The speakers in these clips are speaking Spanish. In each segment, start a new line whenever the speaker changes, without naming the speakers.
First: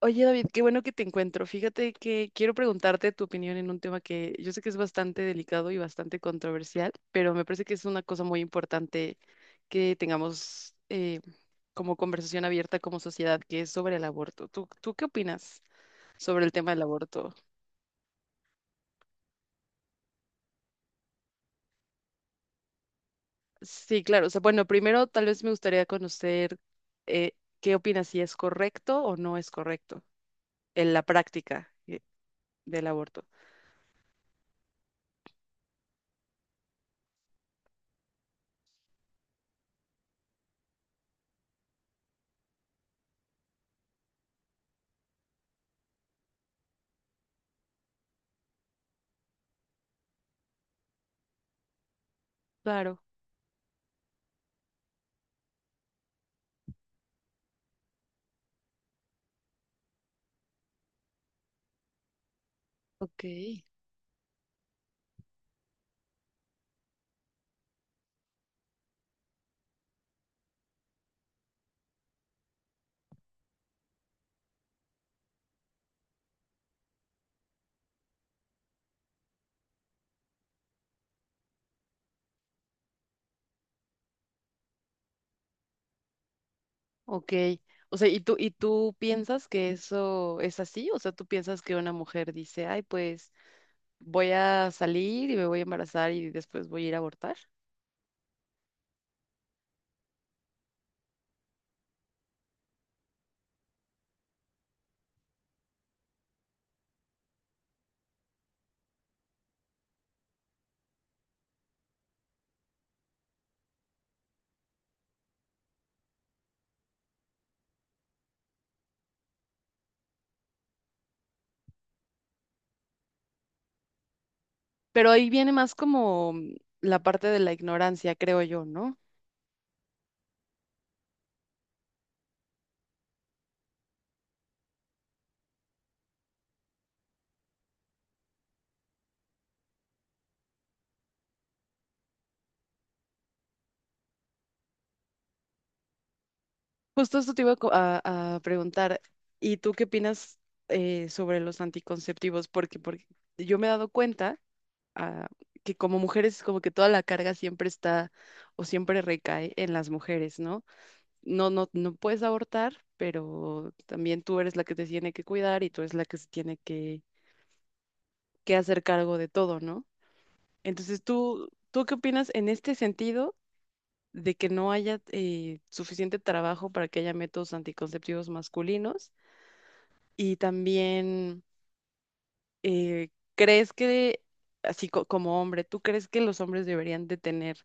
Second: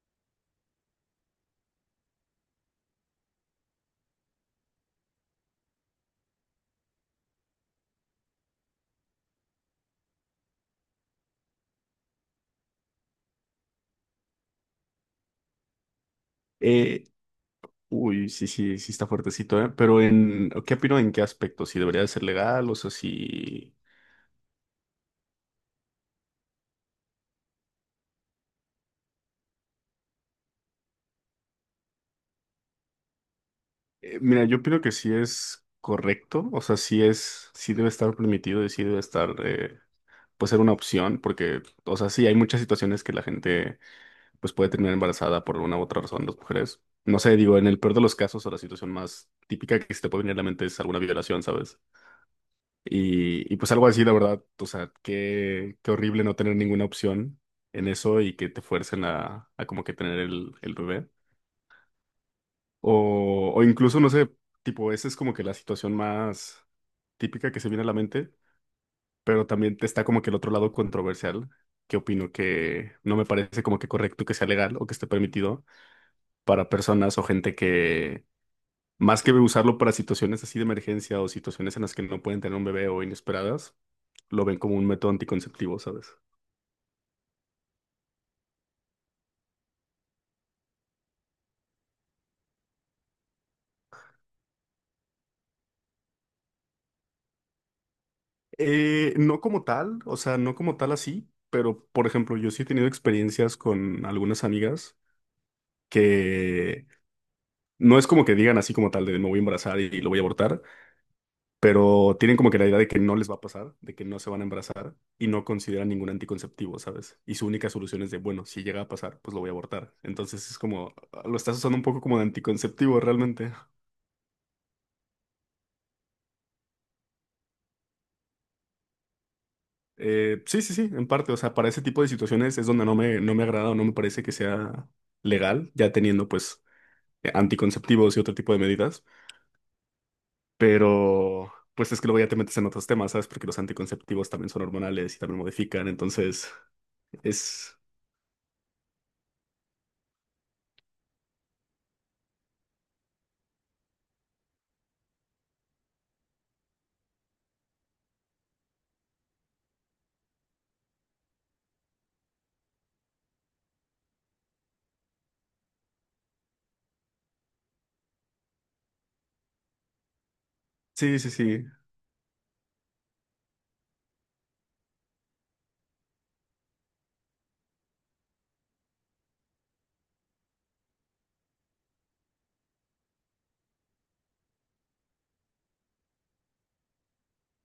Oye, David, qué bueno que te encuentro. Fíjate que quiero preguntarte tu opinión en un tema que yo sé que es bastante delicado y bastante controversial, pero me parece que es una cosa muy importante que tengamos como conversación abierta como sociedad, que es sobre el aborto. ¿Tú qué opinas sobre el tema del
Eh,
aborto?
uy, sí, sí, sí está fuertecito, ¿eh? ¿Qué opino en qué aspecto? ¿Si debería de ser legal? O sea, si...
Sí, claro. O sea, bueno, primero tal vez me gustaría conocer eh, qué opinas, si es correcto o no es correcto en la práctica del aborto.
mira, yo opino que sí es correcto, o sea, sí debe estar permitido y sí debe estar, pues ser una opción, porque, o sea, sí hay muchas situaciones que la gente, pues puede terminar embarazada por una u otra razón, las mujeres. No sé, digo, en el peor de los casos o la situación más típica que se te puede venir a la mente es alguna violación, ¿sabes?
Claro,
Y pues algo así, la verdad, o sea, qué horrible no tener ninguna opción en eso y que te fuercen a como que tener el bebé.
ok.
O incluso, no sé, tipo, esa es como que la situación más típica que se viene a la mente, pero también te está como que el otro lado controversial, que opino que no me parece como que correcto que sea legal o que esté permitido para personas o gente que, más que usarlo para situaciones así de emergencia o situaciones en las que no pueden tener un bebé o inesperadas lo ven como un método anticonceptivo, ¿sabes?
Ok. O sea, ¿y tú piensas que eso es así? O sea, ¿tú piensas que una mujer dice, ay, pues voy a salir y me voy a embarazar y después voy a ir a abortar?
No como tal, o sea, no como tal así, pero por ejemplo, yo sí he tenido experiencias con algunas amigas que no es como que digan así como tal de me voy a embarazar y lo voy a abortar, pero tienen como que la idea de que no les va a pasar, de que no se van a embarazar y no consideran ningún anticonceptivo, ¿sabes? Y su única solución es de, bueno, si llega a pasar, pues lo voy a abortar. Entonces es como, lo estás usando un poco como de anticonceptivo realmente.
Pero ahí viene más como la parte de la ignorancia, creo yo, ¿no?
Sí, sí, sí, en parte. O sea, para ese tipo de situaciones es donde no me agrada o no me parece que sea legal, ya teniendo pues anticonceptivos y otro tipo de medidas. Pero pues es que luego ya te metes en otros temas, ¿sabes? Porque los anticonceptivos también son hormonales y también modifican. Entonces,
Justo esto te iba a,
es...
preguntar, ¿y tú qué opinas sobre los anticonceptivos? Porque, porque yo me he dado cuenta ah, que como mujeres como que toda la carga siempre está o siempre recae en las mujeres, ¿no? No puedes abortar, pero también tú eres la que te tiene que cuidar y tú eres la que se tiene que hacer cargo de todo, ¿no? Entonces,
Sí, sí,
¿tú,
sí.
tú qué opinas en este sentido de que no haya suficiente trabajo para que haya métodos anticonceptivos masculinos? Y también, ¿crees que, así como hombre, ¿tú crees que los hombres deberían de tener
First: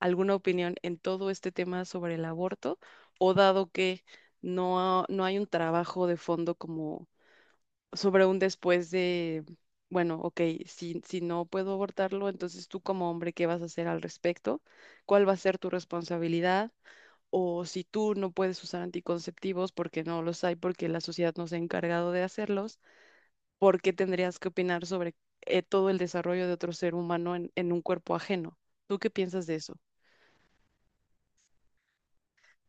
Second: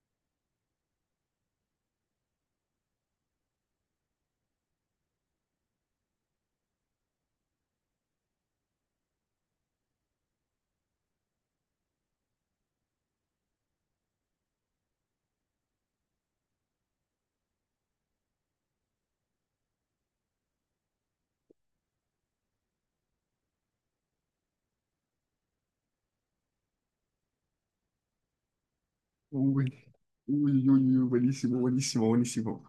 alguna opinión en todo este tema sobre el aborto? O dado que no hay un trabajo de fondo como sobre un después de, bueno, ok, si no puedo abortarlo, entonces tú como hombre, ¿qué vas a hacer al respecto? ¿Cuál va a ser tu responsabilidad? O si tú no puedes usar anticonceptivos porque no los hay, porque la sociedad no se ha encargado de hacerlos, ¿por qué tendrías que opinar sobre todo el desarrollo de otro ser humano en un cuerpo ajeno? ¿Tú qué piensas de
Uy,
eso?
uy, uy, uy, buenísimo, buenísimo, buenísimo.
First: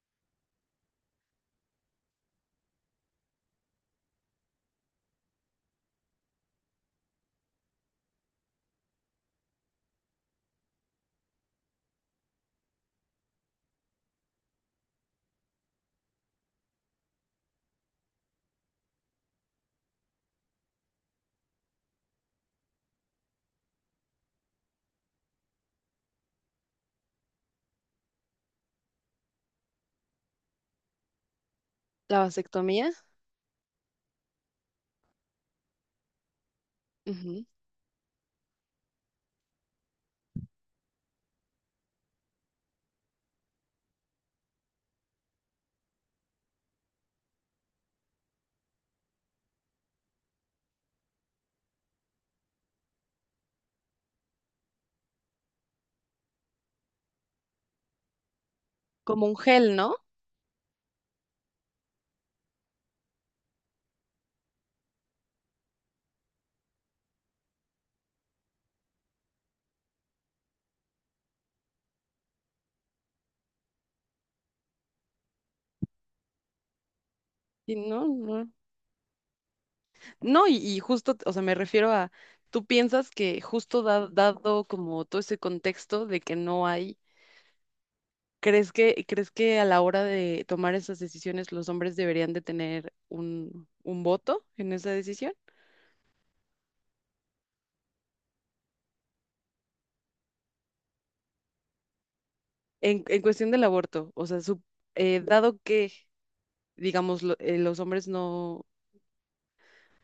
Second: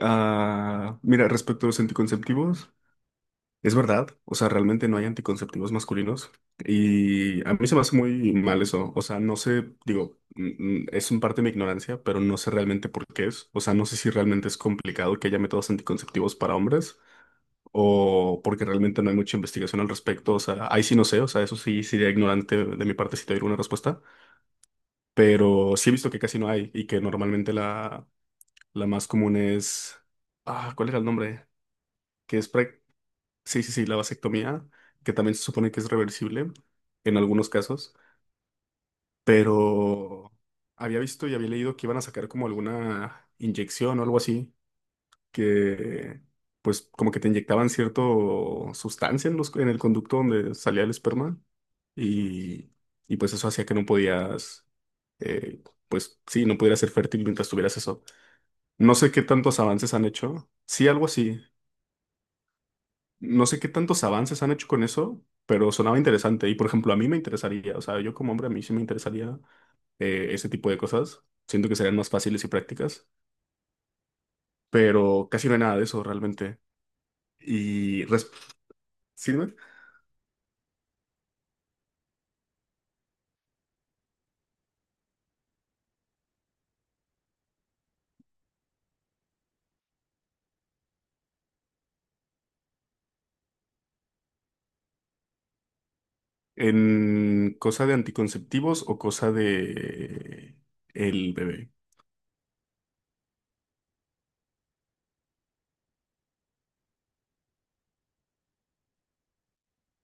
Ah, mira, respecto a los anticonceptivos. Es verdad, o sea, realmente no hay anticonceptivos masculinos y a mí se me hace muy mal eso, o sea, no sé, digo, es un parte de mi ignorancia, pero no sé realmente por qué es, o sea, no sé si realmente es complicado que haya métodos anticonceptivos para hombres o porque realmente no hay mucha investigación al respecto, o sea, ahí sí no sé, o sea, eso sí sería ignorante de mi parte si te doy una respuesta, pero sí he visto que casi no hay y que normalmente la más común es, ah, ¿cuál era el nombre?
¿La
Que es prácticamente
vasectomía?
sí, sí, sí, la vasectomía, que también se supone que es reversible en
Ujú.
algunos casos, pero había visto y había leído que iban a sacar como alguna inyección o algo así, que pues como que te inyectaban cierto sustancia en en el conducto donde salía el esperma y, y pues eso hacía que no podías, eh, pues sí, no pudieras ser fértil mientras tuvieras eso. No sé qué
Como un
tantos
gel, ¿no?
avances han hecho. Sí, algo así. No sé qué tantos avances han hecho con eso, pero sonaba interesante. Y por ejemplo, a mí me interesaría, o sea, yo como hombre a mí sí me interesaría ese tipo de cosas. Siento que serían más fáciles y prácticas, pero casi no hay nada de eso realmente.
Y
Y res- sí, dime,
No, y justo, o sea, me refiero a, tú piensas que justo dado como todo ese contexto de que no hay, crees que a la hora de tomar esas decisiones los hombres deberían de tener un voto en esa decisión?
en cosa de anticonceptivos o cosa de el bebé.
En cuestión del aborto, o sea, dado que, digamos, los hombres no,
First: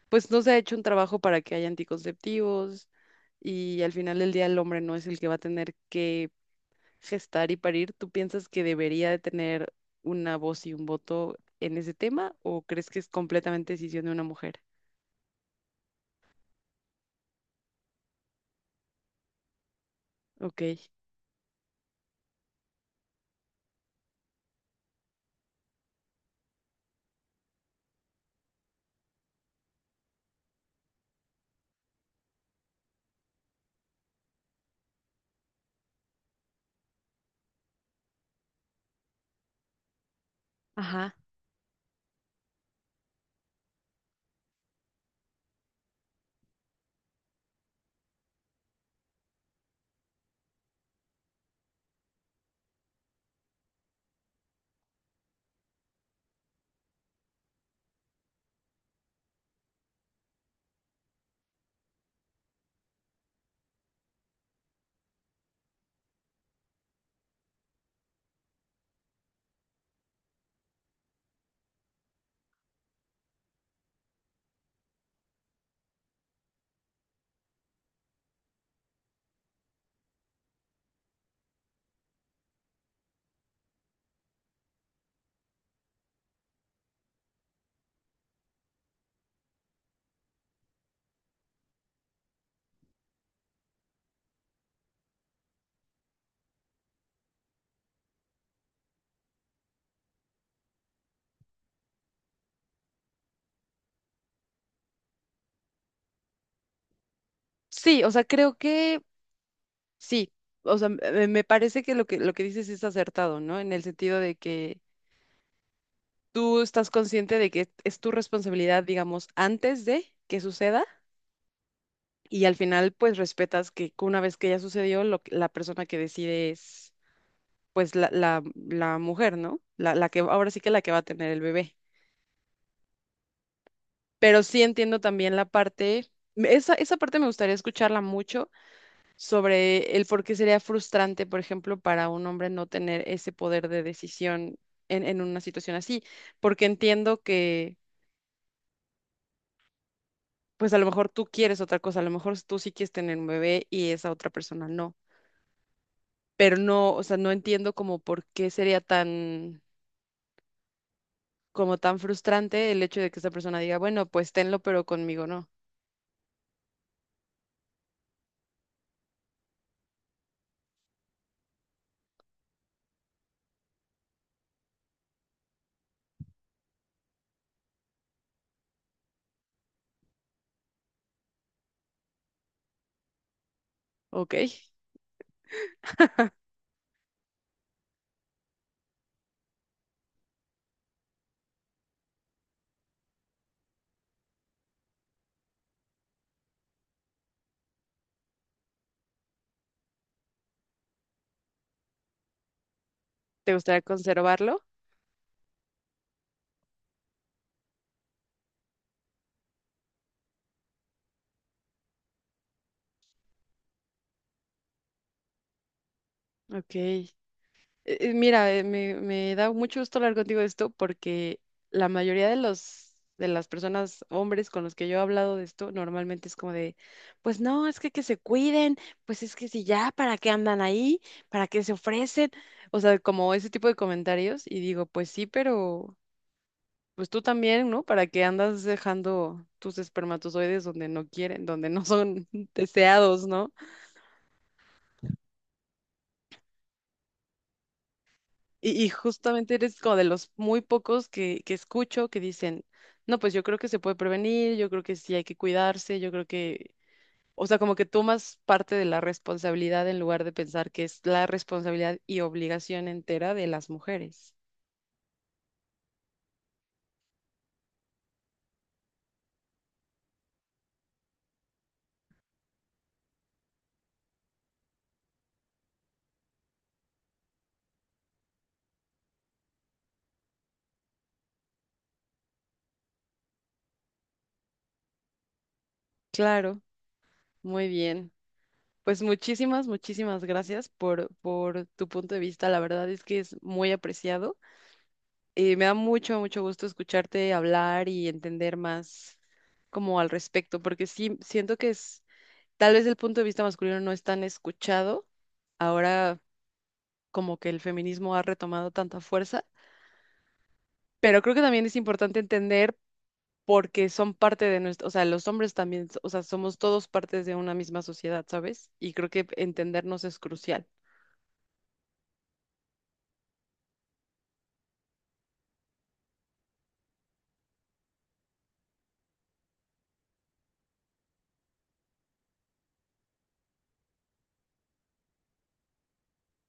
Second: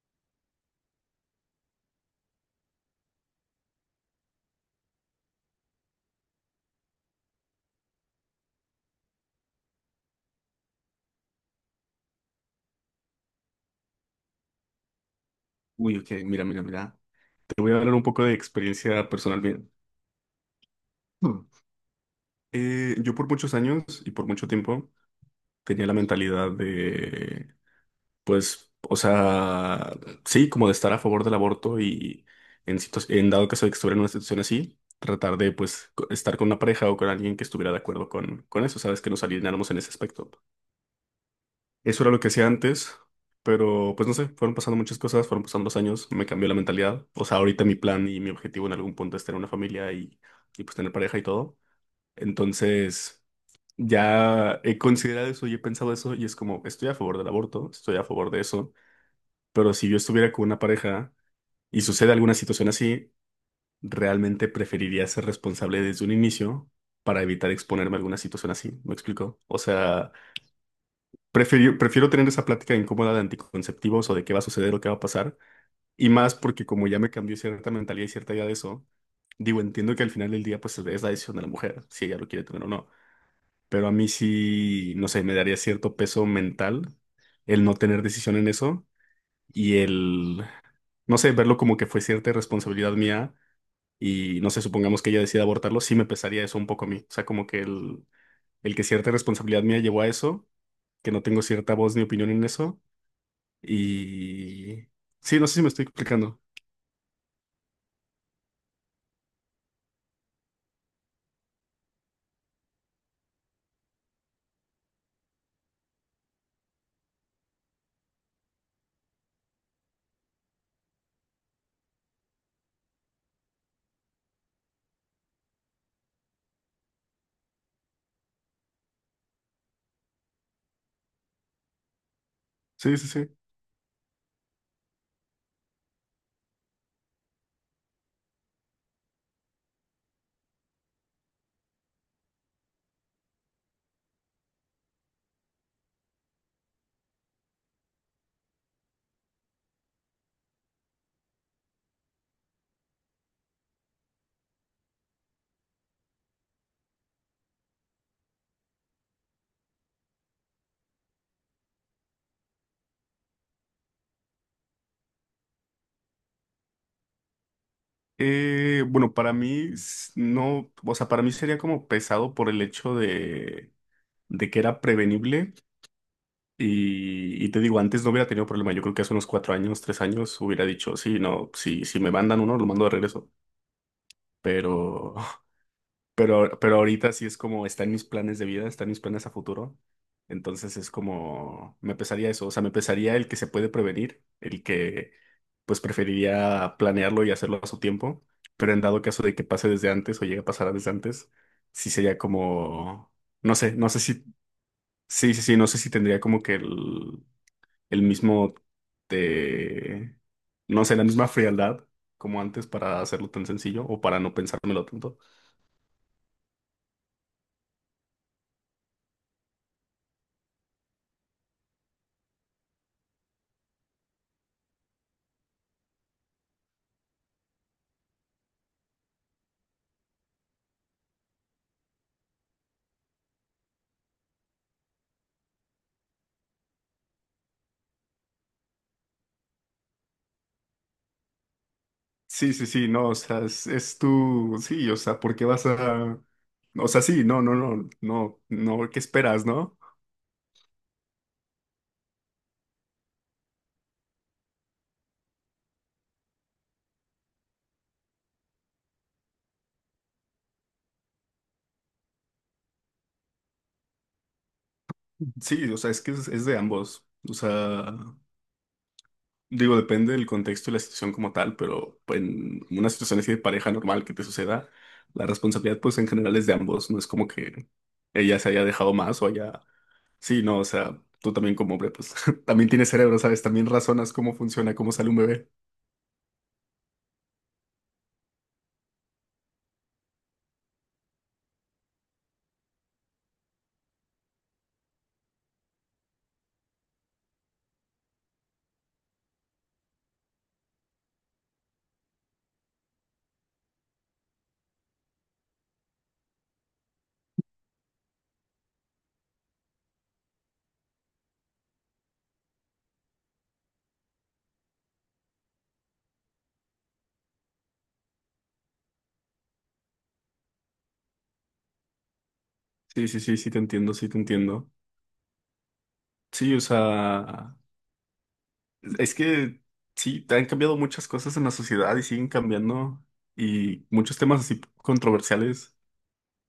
pues no se ha hecho un trabajo para que haya anticonceptivos y al final del día el hombre no es el que va a tener que gestar y parir, ¿tú piensas que debería de tener una voz y un voto en ese tema o crees que es completamente decisión de una mujer?
Uy, ok, mira, mira, mira. Te voy a hablar un poco de experiencia personal bien.
Ok,
Hmm. Yo por muchos años y por mucho tiempo tenía la mentalidad de pues, o sea, sí, como de estar a favor del aborto y en, en dado caso de que estuviera en una situación así, tratar de, pues, estar con una pareja o con alguien que estuviera de acuerdo con eso, ¿sabes? Que nos alineáramos en ese aspecto.
ajá.
Eso era lo que hacía antes, pero, pues, no sé, fueron pasando muchas cosas, fueron pasando los años, me cambió la mentalidad. O sea, ahorita mi plan y mi objetivo en algún punto es tener una familia y pues, tener pareja y todo. Entonces... Ya he considerado eso y he pensado eso y es como, estoy a favor del aborto, estoy a favor de eso, pero si yo estuviera con una pareja y sucede alguna situación así, realmente preferiría ser responsable desde un inicio para evitar exponerme a alguna situación así. ¿Me explico? O sea, prefiero tener esa plática incómoda de anticonceptivos o de qué va a suceder o qué va a pasar. Y más porque como ya me cambió cierta mentalidad y cierta idea de eso, digo, entiendo que al final del día pues es la decisión de la mujer, si ella lo quiere tener o no. Pero a mí sí, no sé, me daría cierto peso mental el no tener decisión en eso y el, no sé, verlo como que fue cierta responsabilidad mía y no sé, supongamos que ella decida abortarlo, sí me pesaría eso un poco a mí. O sea, como que el que cierta responsabilidad mía llevó a eso, que no tengo cierta voz ni opinión en eso y... Sí, no sé si me estoy explicando.
Sí, o sea, creo que sí. O sea, me parece que lo que dices es acertado, ¿no? En el sentido de que tú estás consciente de que es tu responsabilidad, digamos, antes de que suceda y al final pues respetas que una vez que ya sucedió, la persona que decide es pues la mujer, ¿no? La que ahora sí que la que va a tener el bebé.
Sí, sí, sí.
Pero sí entiendo también la parte, esa, esa parte me gustaría escucharla mucho sobre el por qué sería frustrante, por ejemplo, para un hombre no tener ese poder de decisión en una situación así, porque entiendo que, pues a lo mejor tú quieres otra cosa, a lo mejor tú sí quieres tener un bebé y esa otra persona no, pero no, o sea, no entiendo como por qué sería tan, como tan frustrante el hecho de que esa persona diga, bueno, pues tenlo, pero conmigo no,
Bueno, no, o sea, para mí sería como pesado por el hecho de que era prevenible. Y te digo, antes no hubiera tenido problema. Yo creo que hace unos cuatro años, tres años, hubiera dicho, sí, no, si me mandan uno, lo mando de regreso.
¿ok?
Pero, pero ahorita sí es como, está en mis planes de vida, está en mis planes a futuro. Entonces es como, me pesaría eso. O sea, me pesaría el que se puede prevenir, el que pues preferiría planearlo y hacerlo a su tiempo. Pero en dado caso de que pase desde antes o llegue a pasar desde antes, sí sería como, no
¿Te
sé,
gustaría
no sé si,
conservarlo?
sí, sí, sí, no sé si tendría como que el mismo, eh, no sé, la misma frialdad como antes para hacerlo tan sencillo o para no pensármelo tanto.
Ok. Mira, me da mucho gusto hablar contigo de esto porque la mayoría de los de las personas, hombres con los que yo he hablado de esto, normalmente es como de, pues no, es que se cuiden, pues es que si ya, ¿para qué andan ahí? ¿Para qué se ofrecen? O sea, como ese tipo de comentarios y digo, pues sí, pero pues tú también, ¿no? ¿Para qué andas dejando tus espermatozoides donde no quieren, donde no son
Sí, sí, sí, no, o
deseados,
sea,
¿no?
es tu, sí, o sea, ¿por qué vas a, o sea, sí, no, no, no, no,
Y
no, ¿qué esperas,
justamente
no?
eres como de los muy pocos que escucho que dicen, no, pues yo creo que se puede prevenir, yo creo que sí hay que cuidarse, yo creo que, o sea, como que tomas parte de la responsabilidad en lugar de pensar que es la responsabilidad y obligación entera de las mujeres.
Sí, o sea, es de ambos, o sea, digo, depende del contexto y la situación como tal, pero pues, en una situación así de pareja normal que te suceda, la responsabilidad, pues, en general es de ambos, no es como que ella se haya dejado más o haya sí, no, o sea, tú también como hombre, pues también tienes cerebro, ¿sabes? También razonas cómo funciona, cómo sale un bebé.
Claro, muy bien. Pues muchísimas, muchísimas gracias por tu punto de vista. La verdad es que es muy apreciado. Me da mucho, mucho gusto escucharte hablar y entender más como al respecto, porque sí siento que es tal vez el punto de vista masculino no es tan escuchado, ahora como que el feminismo ha retomado tanta fuerza, pero creo que también es importante entender porque son parte de nuestro, o sea, los hombres también, o sea, somos todos partes de una misma sociedad, ¿sabes? Y creo que entendernos es crucial.
Sí, sí, sí, sí, te entiendo, sí, te entiendo. Sí, o sea, es que sí, han cambiado muchas cosas en la sociedad y siguen cambiando y muchos temas así controversiales,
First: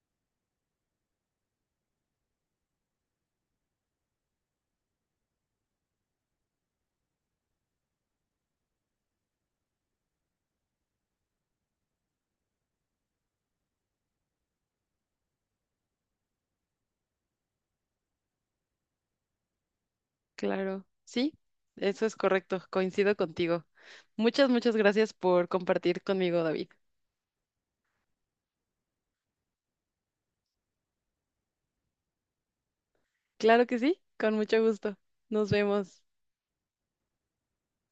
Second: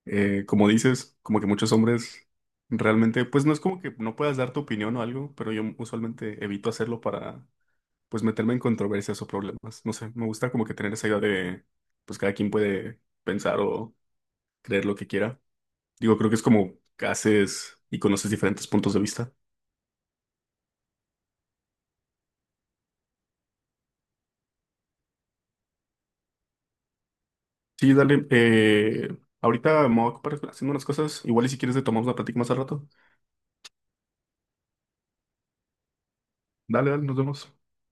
como dices, como que muchos hombres realmente, pues no es como que no puedas dar tu opinión o algo, pero yo usualmente evito hacerlo para, pues, meterme en controversias o problemas. No sé, me gusta como que tener esa idea de, pues, cada quien puede pensar o creer lo que quiera. Digo, creo que es como haces y conoces diferentes puntos de vista.
Claro, sí, eso es correcto, coincido contigo. Muchas, muchas gracias por compartir conmigo, David.
Sí, dale. Ahorita me voy a ocupar haciendo unas cosas. Igual y si quieres le tomamos la plática más al rato.
Claro que sí, con mucho gusto. Nos vemos.
Dale, dale, nos vemos.